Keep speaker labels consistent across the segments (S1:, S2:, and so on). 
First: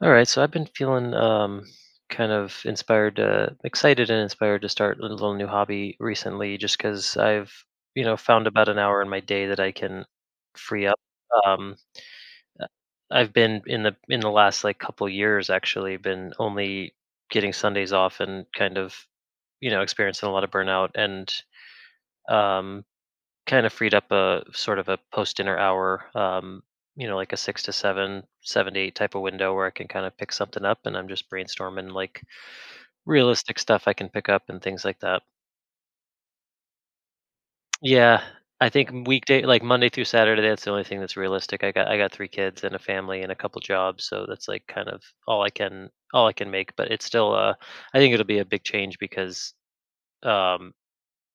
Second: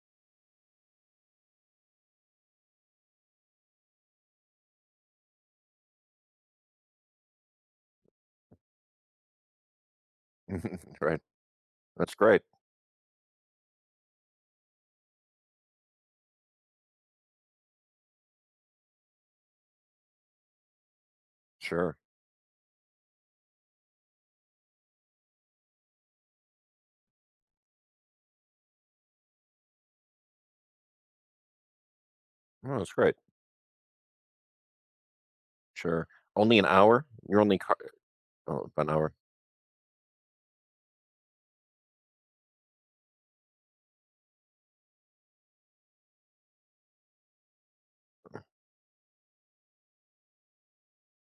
S1: All right, so I've been feeling kind of inspired, excited, and inspired to start a little new hobby recently, just because I've found about an hour in my day that I can free up.
S2: Right.
S1: Um,
S2: That's great.
S1: I've been in the last like couple years actually been only getting Sundays off and kind of experiencing a lot of burnout and
S2: Sure.
S1: um, kind of freed up a sort of a post dinner hour, like a six to seven, seven to eight type of window where I can kind of pick something up, and I'm just brainstorming like
S2: No, that's great.
S1: realistic stuff I can pick up and things like that.
S2: Sure. Only an hour? You're only car
S1: Yeah.
S2: oh,
S1: I
S2: about
S1: think
S2: an hour.
S1: weekday like Monday through Saturday, that's the only thing that's realistic. I got three kids and a family and a couple jobs, so that's like kind of all I can make. But it's still I think it'll be a big change, because um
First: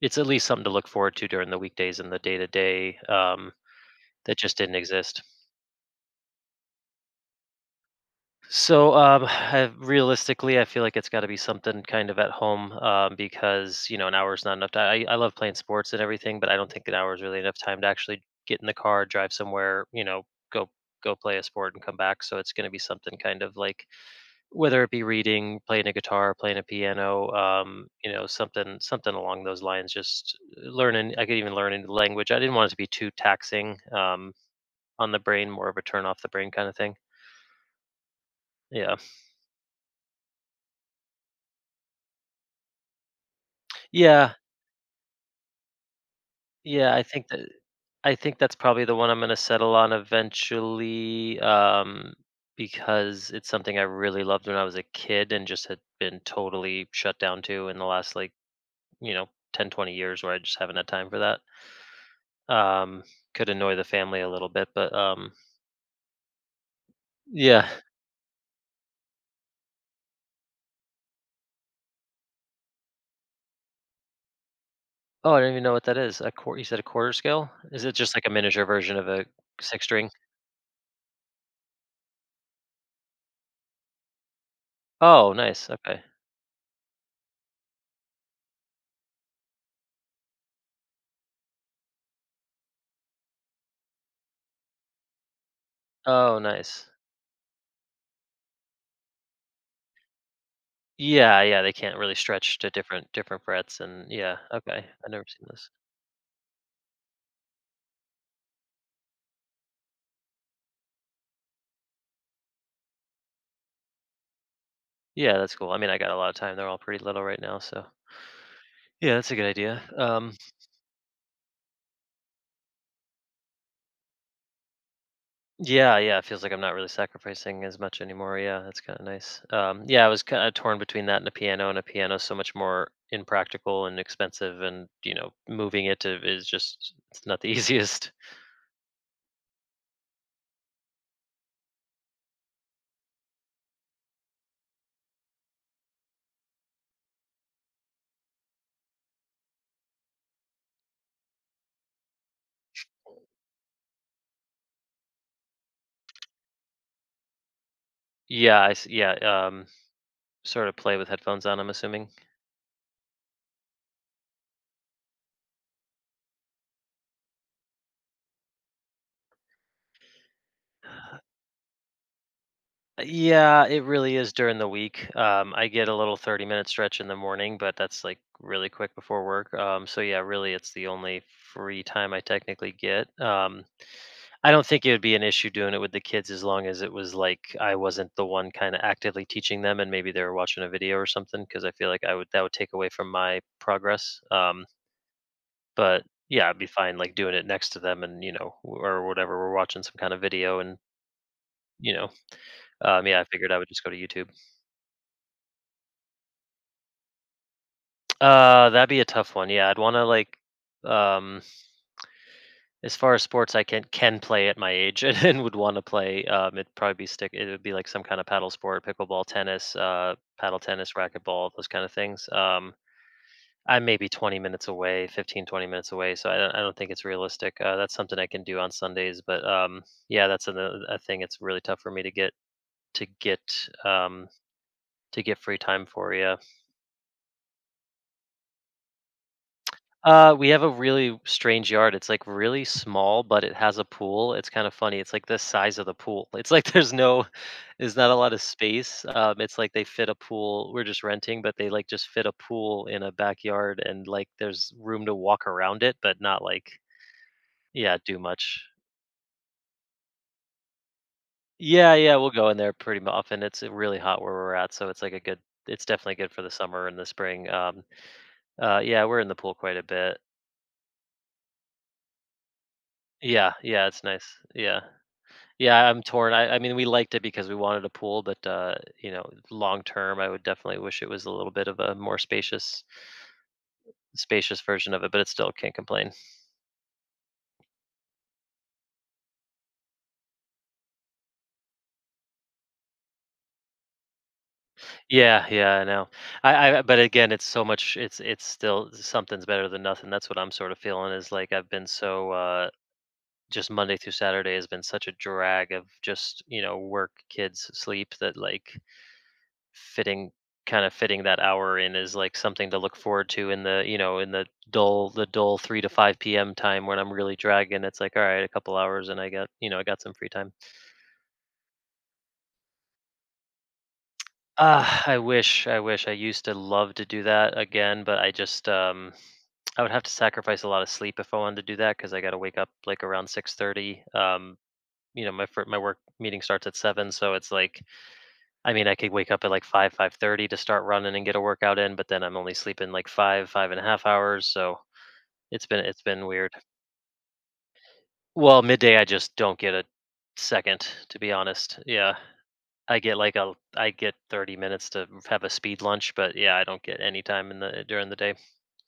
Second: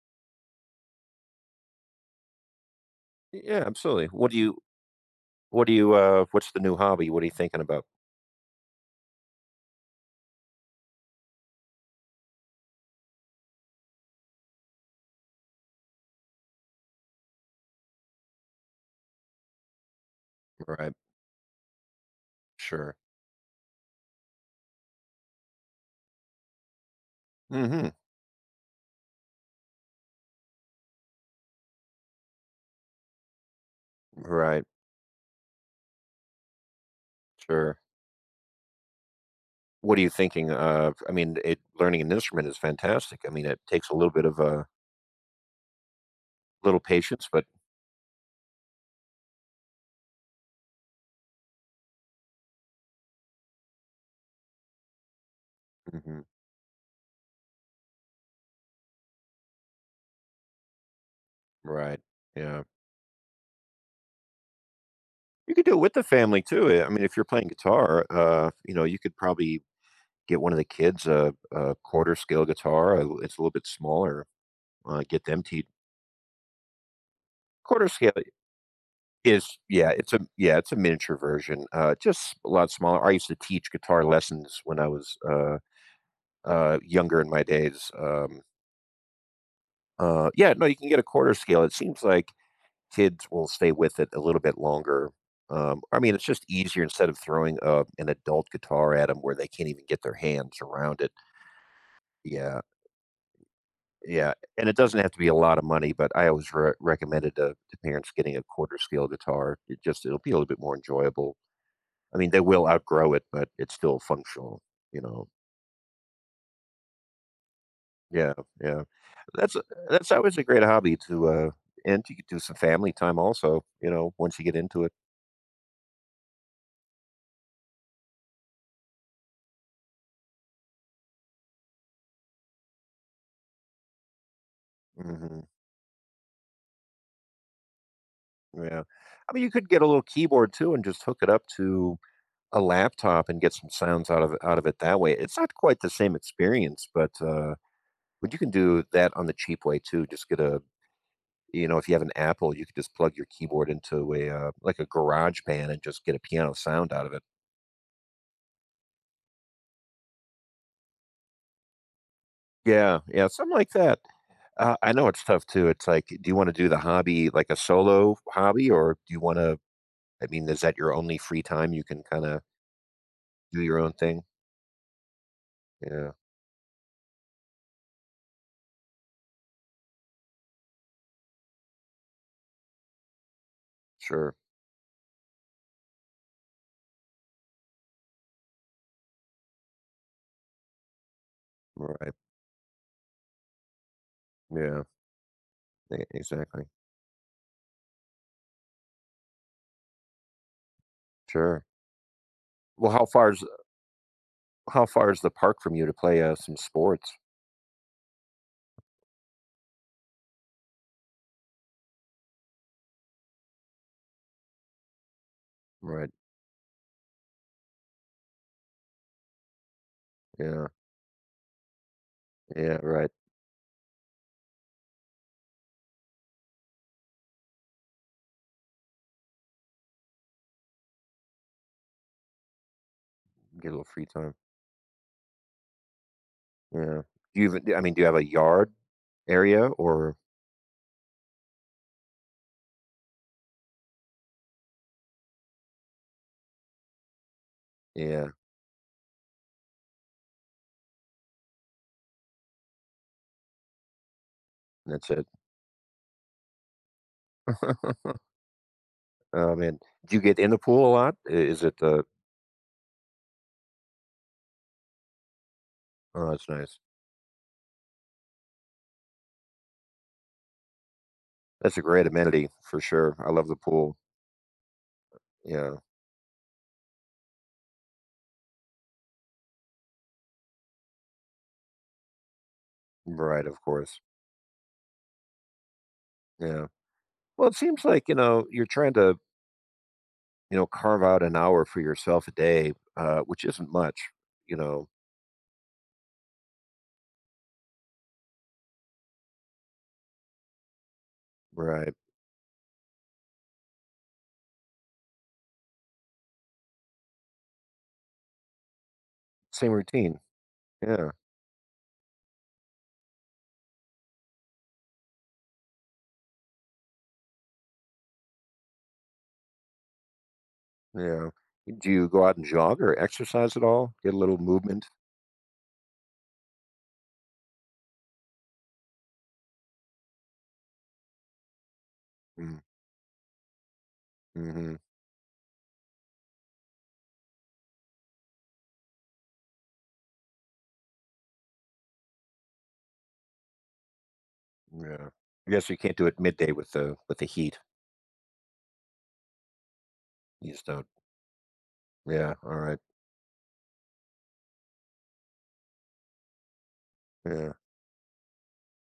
S1: it's at least something to look forward to during the weekdays and the day to day,
S2: Yeah, absolutely.
S1: that just didn't exist.
S2: What do you, what's the new hobby? What are you thinking about?
S1: So, I, realistically, I feel like it's got to be something kind of at home, because an hour is not enough time. I love playing sports and everything, but I don't think an hour is really enough time to actually get in the car, drive somewhere, go
S2: Right.
S1: go play a sport and come back. So it's going to be
S2: Sure.
S1: something kind of like whether it be reading, playing a guitar, playing a piano,
S2: Mhm.
S1: something along those lines. Just learning. I could even learn a language. I didn't want it to be too taxing,
S2: Right.
S1: on the brain, more of a turn off the brain kind of thing.
S2: Sure.
S1: Yeah.
S2: What are you thinking of? I mean, it learning an instrument is fantastic. I mean, it takes a little bit
S1: Yeah.
S2: of a little
S1: Yeah, I
S2: patience,
S1: think that
S2: but
S1: I think that's probably the one I'm gonna settle on eventually, because it's something I really loved when I was a kid and just had been
S2: Mhm.
S1: totally shut down to in the last like, you know, 10-20 years where I just haven't had time for that.
S2: Right. Yeah.
S1: Um, could annoy the family a little bit, but
S2: You could do it with the family too. I mean, if you're playing
S1: yeah.
S2: guitar, you know, you could probably get one of the kids a quarter scale guitar, it's a little bit smaller, get
S1: Oh,
S2: them
S1: I don't
S2: to
S1: even know what that is. A quarter, you said a quarter scale? Is
S2: quarter
S1: it just like a
S2: scale
S1: miniature version of a
S2: is
S1: six string?
S2: yeah, it's a miniature version, just a lot smaller. I used to teach guitar lessons when I was,
S1: Oh, nice. Okay.
S2: younger in my days, yeah, no, you can get a quarter scale. It seems like kids will stay with it a little bit longer. I mean, it's
S1: Oh,
S2: just easier
S1: nice.
S2: instead of throwing, an adult guitar at them where they can't even get their hands around it.
S1: Yeah, yeah, they can't really stretch
S2: Yeah.
S1: to different frets, and
S2: Yeah,
S1: yeah,
S2: and it
S1: okay.
S2: doesn't have
S1: I've
S2: to
S1: never
S2: be a
S1: seen
S2: lot of
S1: this.
S2: money, but I always re recommended to parents getting a quarter scale guitar. It just it'll be a little bit more enjoyable. I mean, they will outgrow it, but it's still functional, you know?
S1: Yeah, that's cool. I mean, I got a lot of time. They're all pretty little right now, so
S2: Yeah, yeah.
S1: yeah, that's a good
S2: That's
S1: idea.
S2: that's always a great hobby to, and you could do some family time also, you know, once you get into it.
S1: Yeah, yeah, it feels like I'm not really sacrificing as much anymore. Yeah, that's kind of nice. Yeah, I was kind of torn between that and a piano is so much more impractical and expensive, and
S2: Mhm,
S1: moving it to, is just it's not the easiest.
S2: yeah. I mean, you could get a little keyboard too and just hook it up to a laptop and get some sounds out of it that way. It's not quite the same experience, but, but you can do that on the cheap way too. Just get a you know, if you have an Apple, you could just plug your keyboard into a, like a garage band and just get a piano sound out of it.
S1: Yeah, I s yeah, sort of play with headphones on. I'm assuming.
S2: Yeah, yeah, something like that. I know it's tough too. It's like, do you wanna do the hobby like a solo hobby, or do you wanna I mean, is that your only free time? You can kinda do
S1: Yeah,
S2: your
S1: it
S2: own
S1: really
S2: thing?
S1: is during the week. I get a
S2: Yeah,
S1: little 30-minute stretch in the morning, but that's like really quick before work. So yeah, really it's the only free time I technically get.
S2: sure.
S1: I don't think it would be an issue doing it with the kids as long as it was like I wasn't the one kind of actively teaching them, and maybe they were watching a video or something, because I feel
S2: All
S1: like
S2: right.
S1: I would that would take away from my progress.
S2: Yeah,
S1: But
S2: e
S1: yeah, I'd
S2: exactly.
S1: be fine like doing it next to them, and or whatever we're watching some kind of video, and
S2: Sure.
S1: you know
S2: Well, how
S1: yeah, I
S2: far is
S1: figured I would just go to YouTube.
S2: how far is the park from you to play, some sports?
S1: That'd be a tough one. Yeah, I'd want to like, um, as far as sports I can play at my age and, would want to
S2: Right.
S1: play, it'd probably be stick. It would be like some kind of paddle sport, pickleball, tennis, paddle
S2: Yeah,
S1: tennis, racquetball, those kind of things.
S2: yeah, right.
S1: I'm maybe 20 minutes away, 15-20 minutes away, so I don't think it's realistic. That's something I can do on Sundays, but yeah, that's a thing. It's really tough for me to get
S2: Get a little free
S1: um
S2: time.
S1: to get free time for. Yeah.
S2: Yeah. Do you even I mean, do you have a yard area or
S1: We have a really strange yard. It's like really small, but it has a pool. It's kind of funny. It's like the size of the pool. It's like there's no, there's not a
S2: yeah,
S1: lot of space. It's like they fit a pool. We're just renting, but they like just fit a pool in a backyard, and like there's room
S2: that's
S1: to
S2: it.
S1: walk around it, but not like yeah, do much.
S2: Oh, man. Do you get in the pool a lot? I is it
S1: Yeah,
S2: the
S1: yeah, we'll go in there pretty often. It's really hot where we're at, so it's like a good. It's definitely
S2: oh,
S1: good for
S2: that's
S1: the
S2: nice.
S1: summer and the spring. Yeah, we're in the pool quite a bit.
S2: That's a great amenity for sure. I love
S1: Yeah,
S2: the
S1: yeah,
S2: pool.
S1: it's nice. Yeah.
S2: Yeah.
S1: Yeah, I'm torn. I mean, we liked it because we wanted a pool, but long term, I would definitely wish it was a little bit of a more spacious,
S2: Right, of course.
S1: spacious version of it. But it still can't complain.
S2: Yeah. Well, it seems like, you know, you're trying to, you know, carve out an hour for yourself a day, which isn't much, you know.
S1: Yeah, yeah, I know. But again, it's so much. It's still something's better than nothing. That's what I'm sort of feeling. Is like I've been
S2: Right.
S1: so just Monday through Saturday has been such a drag of just work, kids, sleep, that like
S2: Same routine.
S1: fitting kind of
S2: Yeah.
S1: fitting that hour in is like something to look forward to in the you know in the dull 3 to 5 p.m time when I'm really dragging. It's like, all right, a couple hours and I got, I got some free time.
S2: Yeah. Do you go out and jog or exercise at all? Get a little movement?
S1: Ah, I wish I used to love to do that again, but I just I would have to sacrifice a lot of sleep if I wanted to do that, because I got to wake
S2: Mm.
S1: up like around 6:30.
S2: Mhm.
S1: My my work meeting starts at 7, so it's like I mean, I could wake up at like five, 5:30 to start running and get a workout in, but then I'm only sleeping like five, 5.5 hours. So
S2: Yeah. I
S1: it's
S2: guess you
S1: been
S2: can't
S1: it's
S2: do it
S1: been
S2: midday
S1: weird.
S2: with the heat.
S1: Well, midday I just don't get a
S2: You just
S1: second,
S2: don't.
S1: to be honest. Yeah,
S2: Yeah. All right.
S1: I get 30 minutes to have a speed lunch, but yeah, I don't get any time
S2: Yeah.
S1: in the during the day.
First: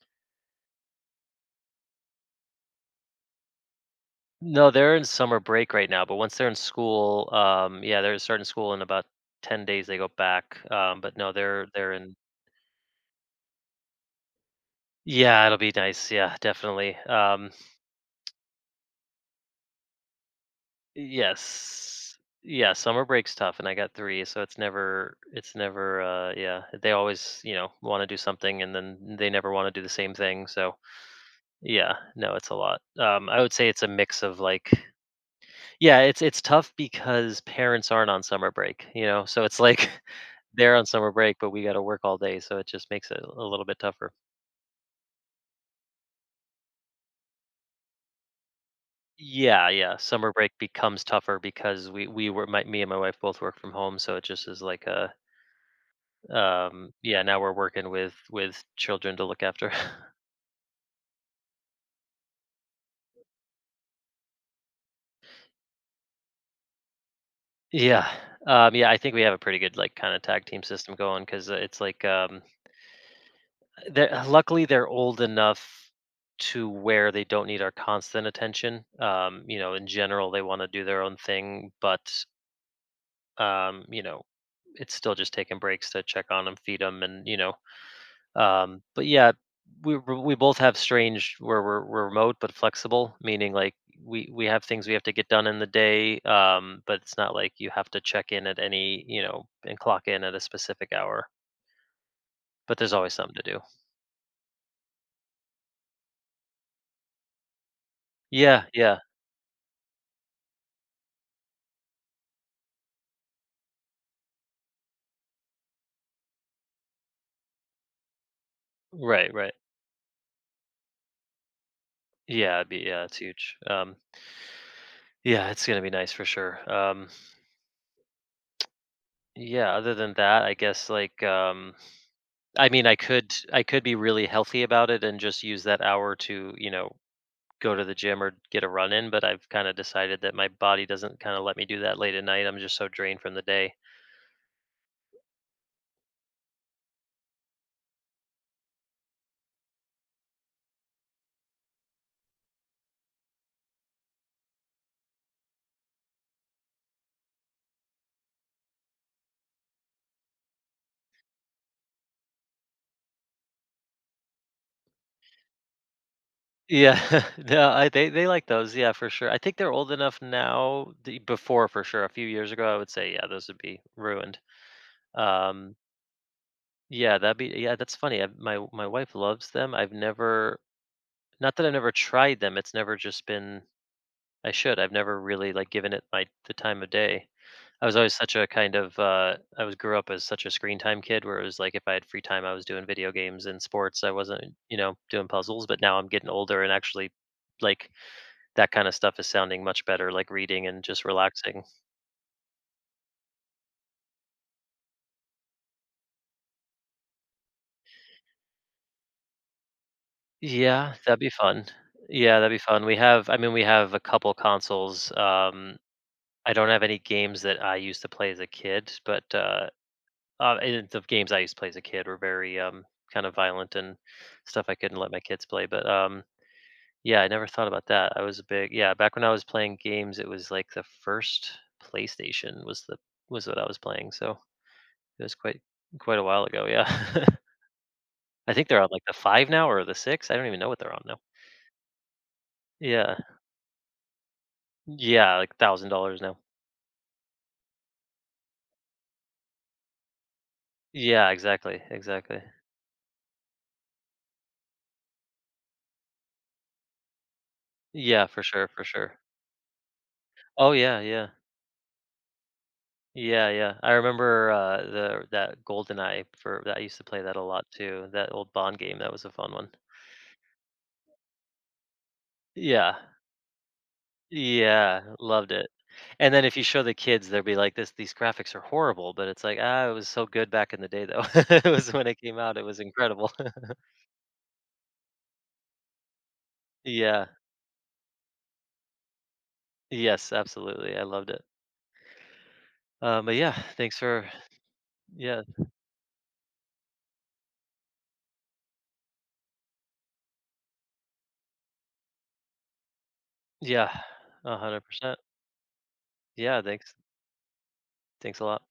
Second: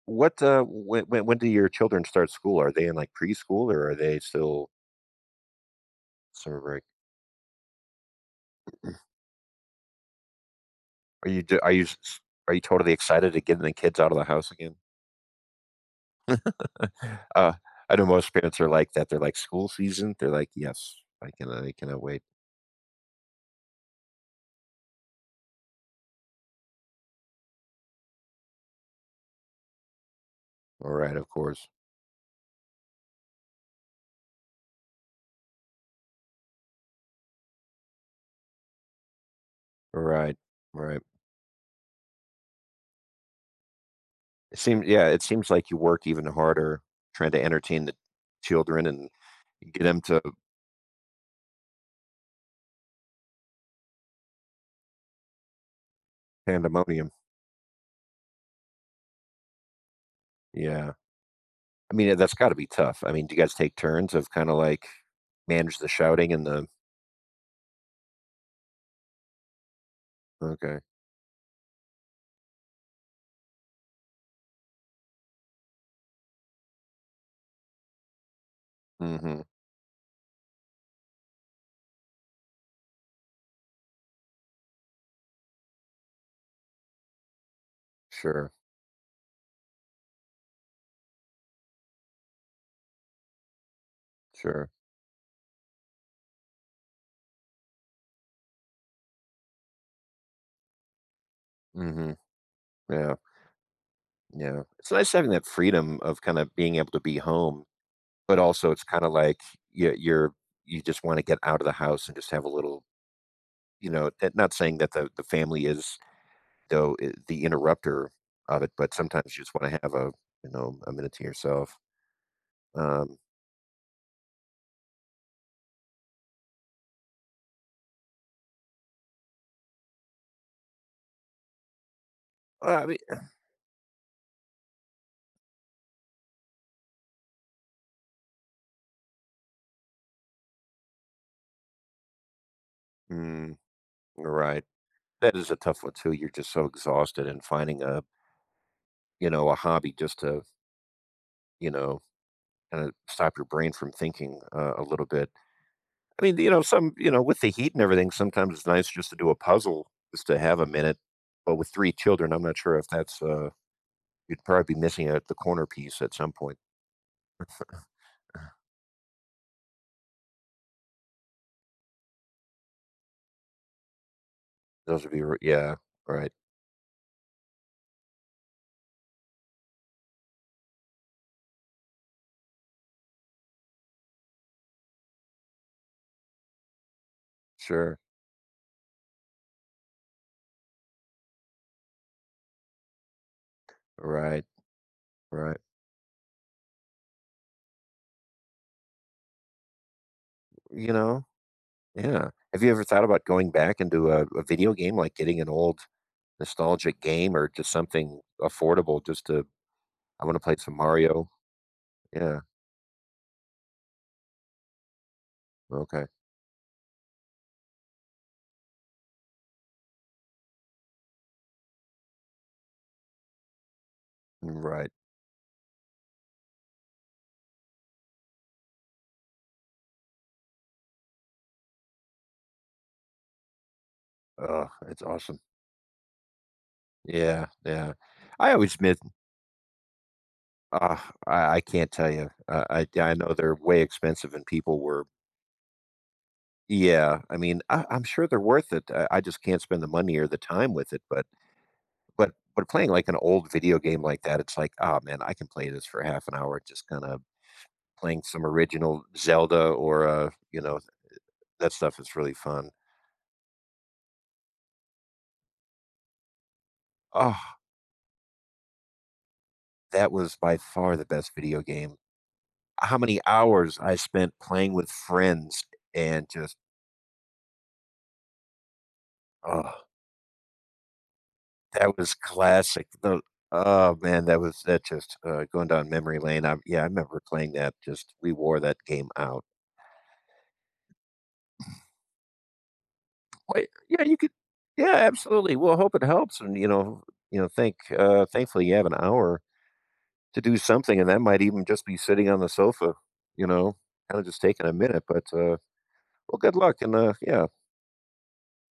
S2: When do your children start school? Are they in like preschool or are they still
S1: No, they're in summer break right now, but once they're in
S2: summer break?
S1: school, yeah, they're starting school in about 10 days. They go back, but
S2: Are
S1: no,
S2: you? D-
S1: they're
S2: Are you?
S1: they're in.
S2: S- Are you totally excited to getting the kids out of the house again?
S1: Yeah, it'll be nice. Yeah, definitely.
S2: uh. I know most parents are like that. They're like school season. They're like, yes, I cannot
S1: Yes.
S2: wait.
S1: Yeah, summer break's tough and I got 3, so it's never, yeah, they always, wanna do something and then they never wanna do the same thing, so
S2: All right. Of course.
S1: yeah, no, it's a lot. I would say it's a mix of, like yeah, it's tough because parents aren't on summer break, you know? So it's like
S2: All right.
S1: they're
S2: All
S1: on
S2: right.
S1: summer break, but we gotta work all day, so it just makes it a little bit tougher.
S2: It seems. Yeah. It seems like you work even harder trying to entertain the children and
S1: Yeah,
S2: get
S1: yeah,
S2: them to
S1: summer break becomes tougher because we were my me and my wife both work from home, so it just is like a
S2: pandemonium.
S1: yeah, now we're working with children to look after.
S2: Yeah. I mean, that's gotta be tough. I mean, do you guys take turns of kinda, like, manage the shouting and the
S1: Yeah. Yeah, I think we have a pretty good like kind of tag team
S2: okay.
S1: system going because it's like they're, luckily they're old enough to where they don't need our constant attention.
S2: Mhm.
S1: In general, they want to do their own thing, but um, you know, it's still just taking breaks to check on them, feed them, and
S2: Sure.
S1: But yeah, we both have strange where we're remote but flexible, meaning like we have
S2: Sure.
S1: things we have to get done in the day, but it's not like you have to check in at any, and clock in at a specific hour.
S2: Mhm.
S1: But there's always
S2: Yeah.
S1: something to do.
S2: Yeah. It's nice having that freedom of kinda being able to be home, but
S1: Yeah,
S2: also it's
S1: yeah,
S2: kinda like you're you just wanna get out of the house and just have a little you know, not saying that the family is, though, the interrupter of it, but
S1: right,
S2: sometimes you
S1: right.
S2: just wanna have a, you know, a minute to yourself.
S1: Yeah, it'd be yeah, it's
S2: Um,
S1: huge. Yeah, it's gonna be nice for sure. Yeah. Other than that, I guess like I
S2: well, I
S1: mean, I
S2: mean
S1: could I could be really healthy about it and just use that hour to go to the gym or get a run in, but I've kind of decided that my body doesn't kind of let me do that late at night. I'm just so drained from the
S2: mm,
S1: day.
S2: right. That is a tough one too. You're just so exhausted and finding a, you know, a hobby just to, you know, kinda stop your brain from thinking, a little bit. I mean, you know, some you know, with the heat and everything, sometimes it's nice just to do a puzzle, just to have a minute, but with three children, I'm not sure if that's, you'd probably be missing out the corner piece at some point.
S1: Yeah, no, I they like those. Yeah, for sure. I think they're old enough now. The, before, for sure, a few years ago, I would say, yeah, those would be ruined.
S2: Those would be r Yeah,
S1: Um,
S2: right.
S1: yeah, that'd be. Yeah, that's funny. I, my wife loves them. I've never, not that I've never tried them. It's never just been. I should. I've never really like given it my the time of day. I was
S2: Sure.
S1: always such a kind of I was grew up as such a screen time kid where it was like if I had free time I was doing video games and sports. I
S2: Right,
S1: wasn't, doing
S2: right.
S1: puzzles, but now I'm getting older and actually like that kind of stuff is sounding much better, like reading and
S2: You
S1: just
S2: know?
S1: relaxing.
S2: Yeah. Have you ever thought about going back into a video game, like getting an old nostalgic game or just something affordable just to I wanna play some
S1: Yeah, that'd
S2: Mario.
S1: be fun.
S2: Yeah,
S1: Yeah, that'd be fun. We have I mean we have a couple consoles.
S2: okay.
S1: I don't have any games that I used to play as a kid, but and the games I used to play as a kid were very kind of violent and stuff I
S2: Right.
S1: couldn't let my kids play, but yeah, I never thought about that. I was a big yeah, back when I was playing games, it was like the first PlayStation was the was what I was playing, so
S2: Ugh, it's
S1: it was
S2: awesome.
S1: quite a while ago, yeah.
S2: Yeah, yeah. I
S1: I think
S2: always
S1: they're on
S2: miss
S1: like the 5 now or the 6, I don't even know what they're
S2: uh,
S1: on now.
S2: I can't tell you. I yeah, I
S1: Yeah.
S2: know they're way expensive and people were
S1: Yeah, like $1,000 now.
S2: yeah, I mean, I'm sure they're worth it. I just can't spend the money or the time with it, but
S1: Yeah, exactly, exactly.
S2: but playing, like, an old video game like that, it's like, "Oh man, I can play this for half an hour," just kinda playing
S1: Yeah, for
S2: some
S1: sure, for
S2: original
S1: sure.
S2: Zelda or, you
S1: Oh,
S2: know,
S1: yeah, yeah.
S2: that stuff is really fun.
S1: Yeah, yeah. I remember, the that GoldenEye for that I used to play
S2: Oh.
S1: that a lot too, that old Bond game, that was a fun one.
S2: That was by far the best video game.
S1: Yeah.
S2: How many hours I spent playing with
S1: Yeah, loved
S2: friends
S1: it.
S2: and
S1: And then
S2: just
S1: if you show the kids, they'll be like, "This these graphics are horrible," but it's like,
S2: oh,
S1: "Ah, it was so good back in the day, though." It was
S2: that
S1: when
S2: was
S1: it came out, it was
S2: classic. The
S1: incredible.
S2: Oh man, that was that just going down memory lane. I Yeah, I remember
S1: Yeah.
S2: playing that. Just we wore that game out.
S1: Yes, absolutely, I loved it. But yeah,
S2: Wait,
S1: thanks
S2: yeah, you
S1: for
S2: could. Yeah,
S1: yeah,
S2: absolutely. Well, hope it helps, and you know, thankfully, you have an hour to do something, and that might even just be sitting on the sofa. You know,
S1: yeah,
S2: kind of just taking a minute.
S1: 100%.
S2: But Well, good
S1: Yeah,
S2: luck,
S1: thanks.
S2: and yeah,
S1: Thanks a lot.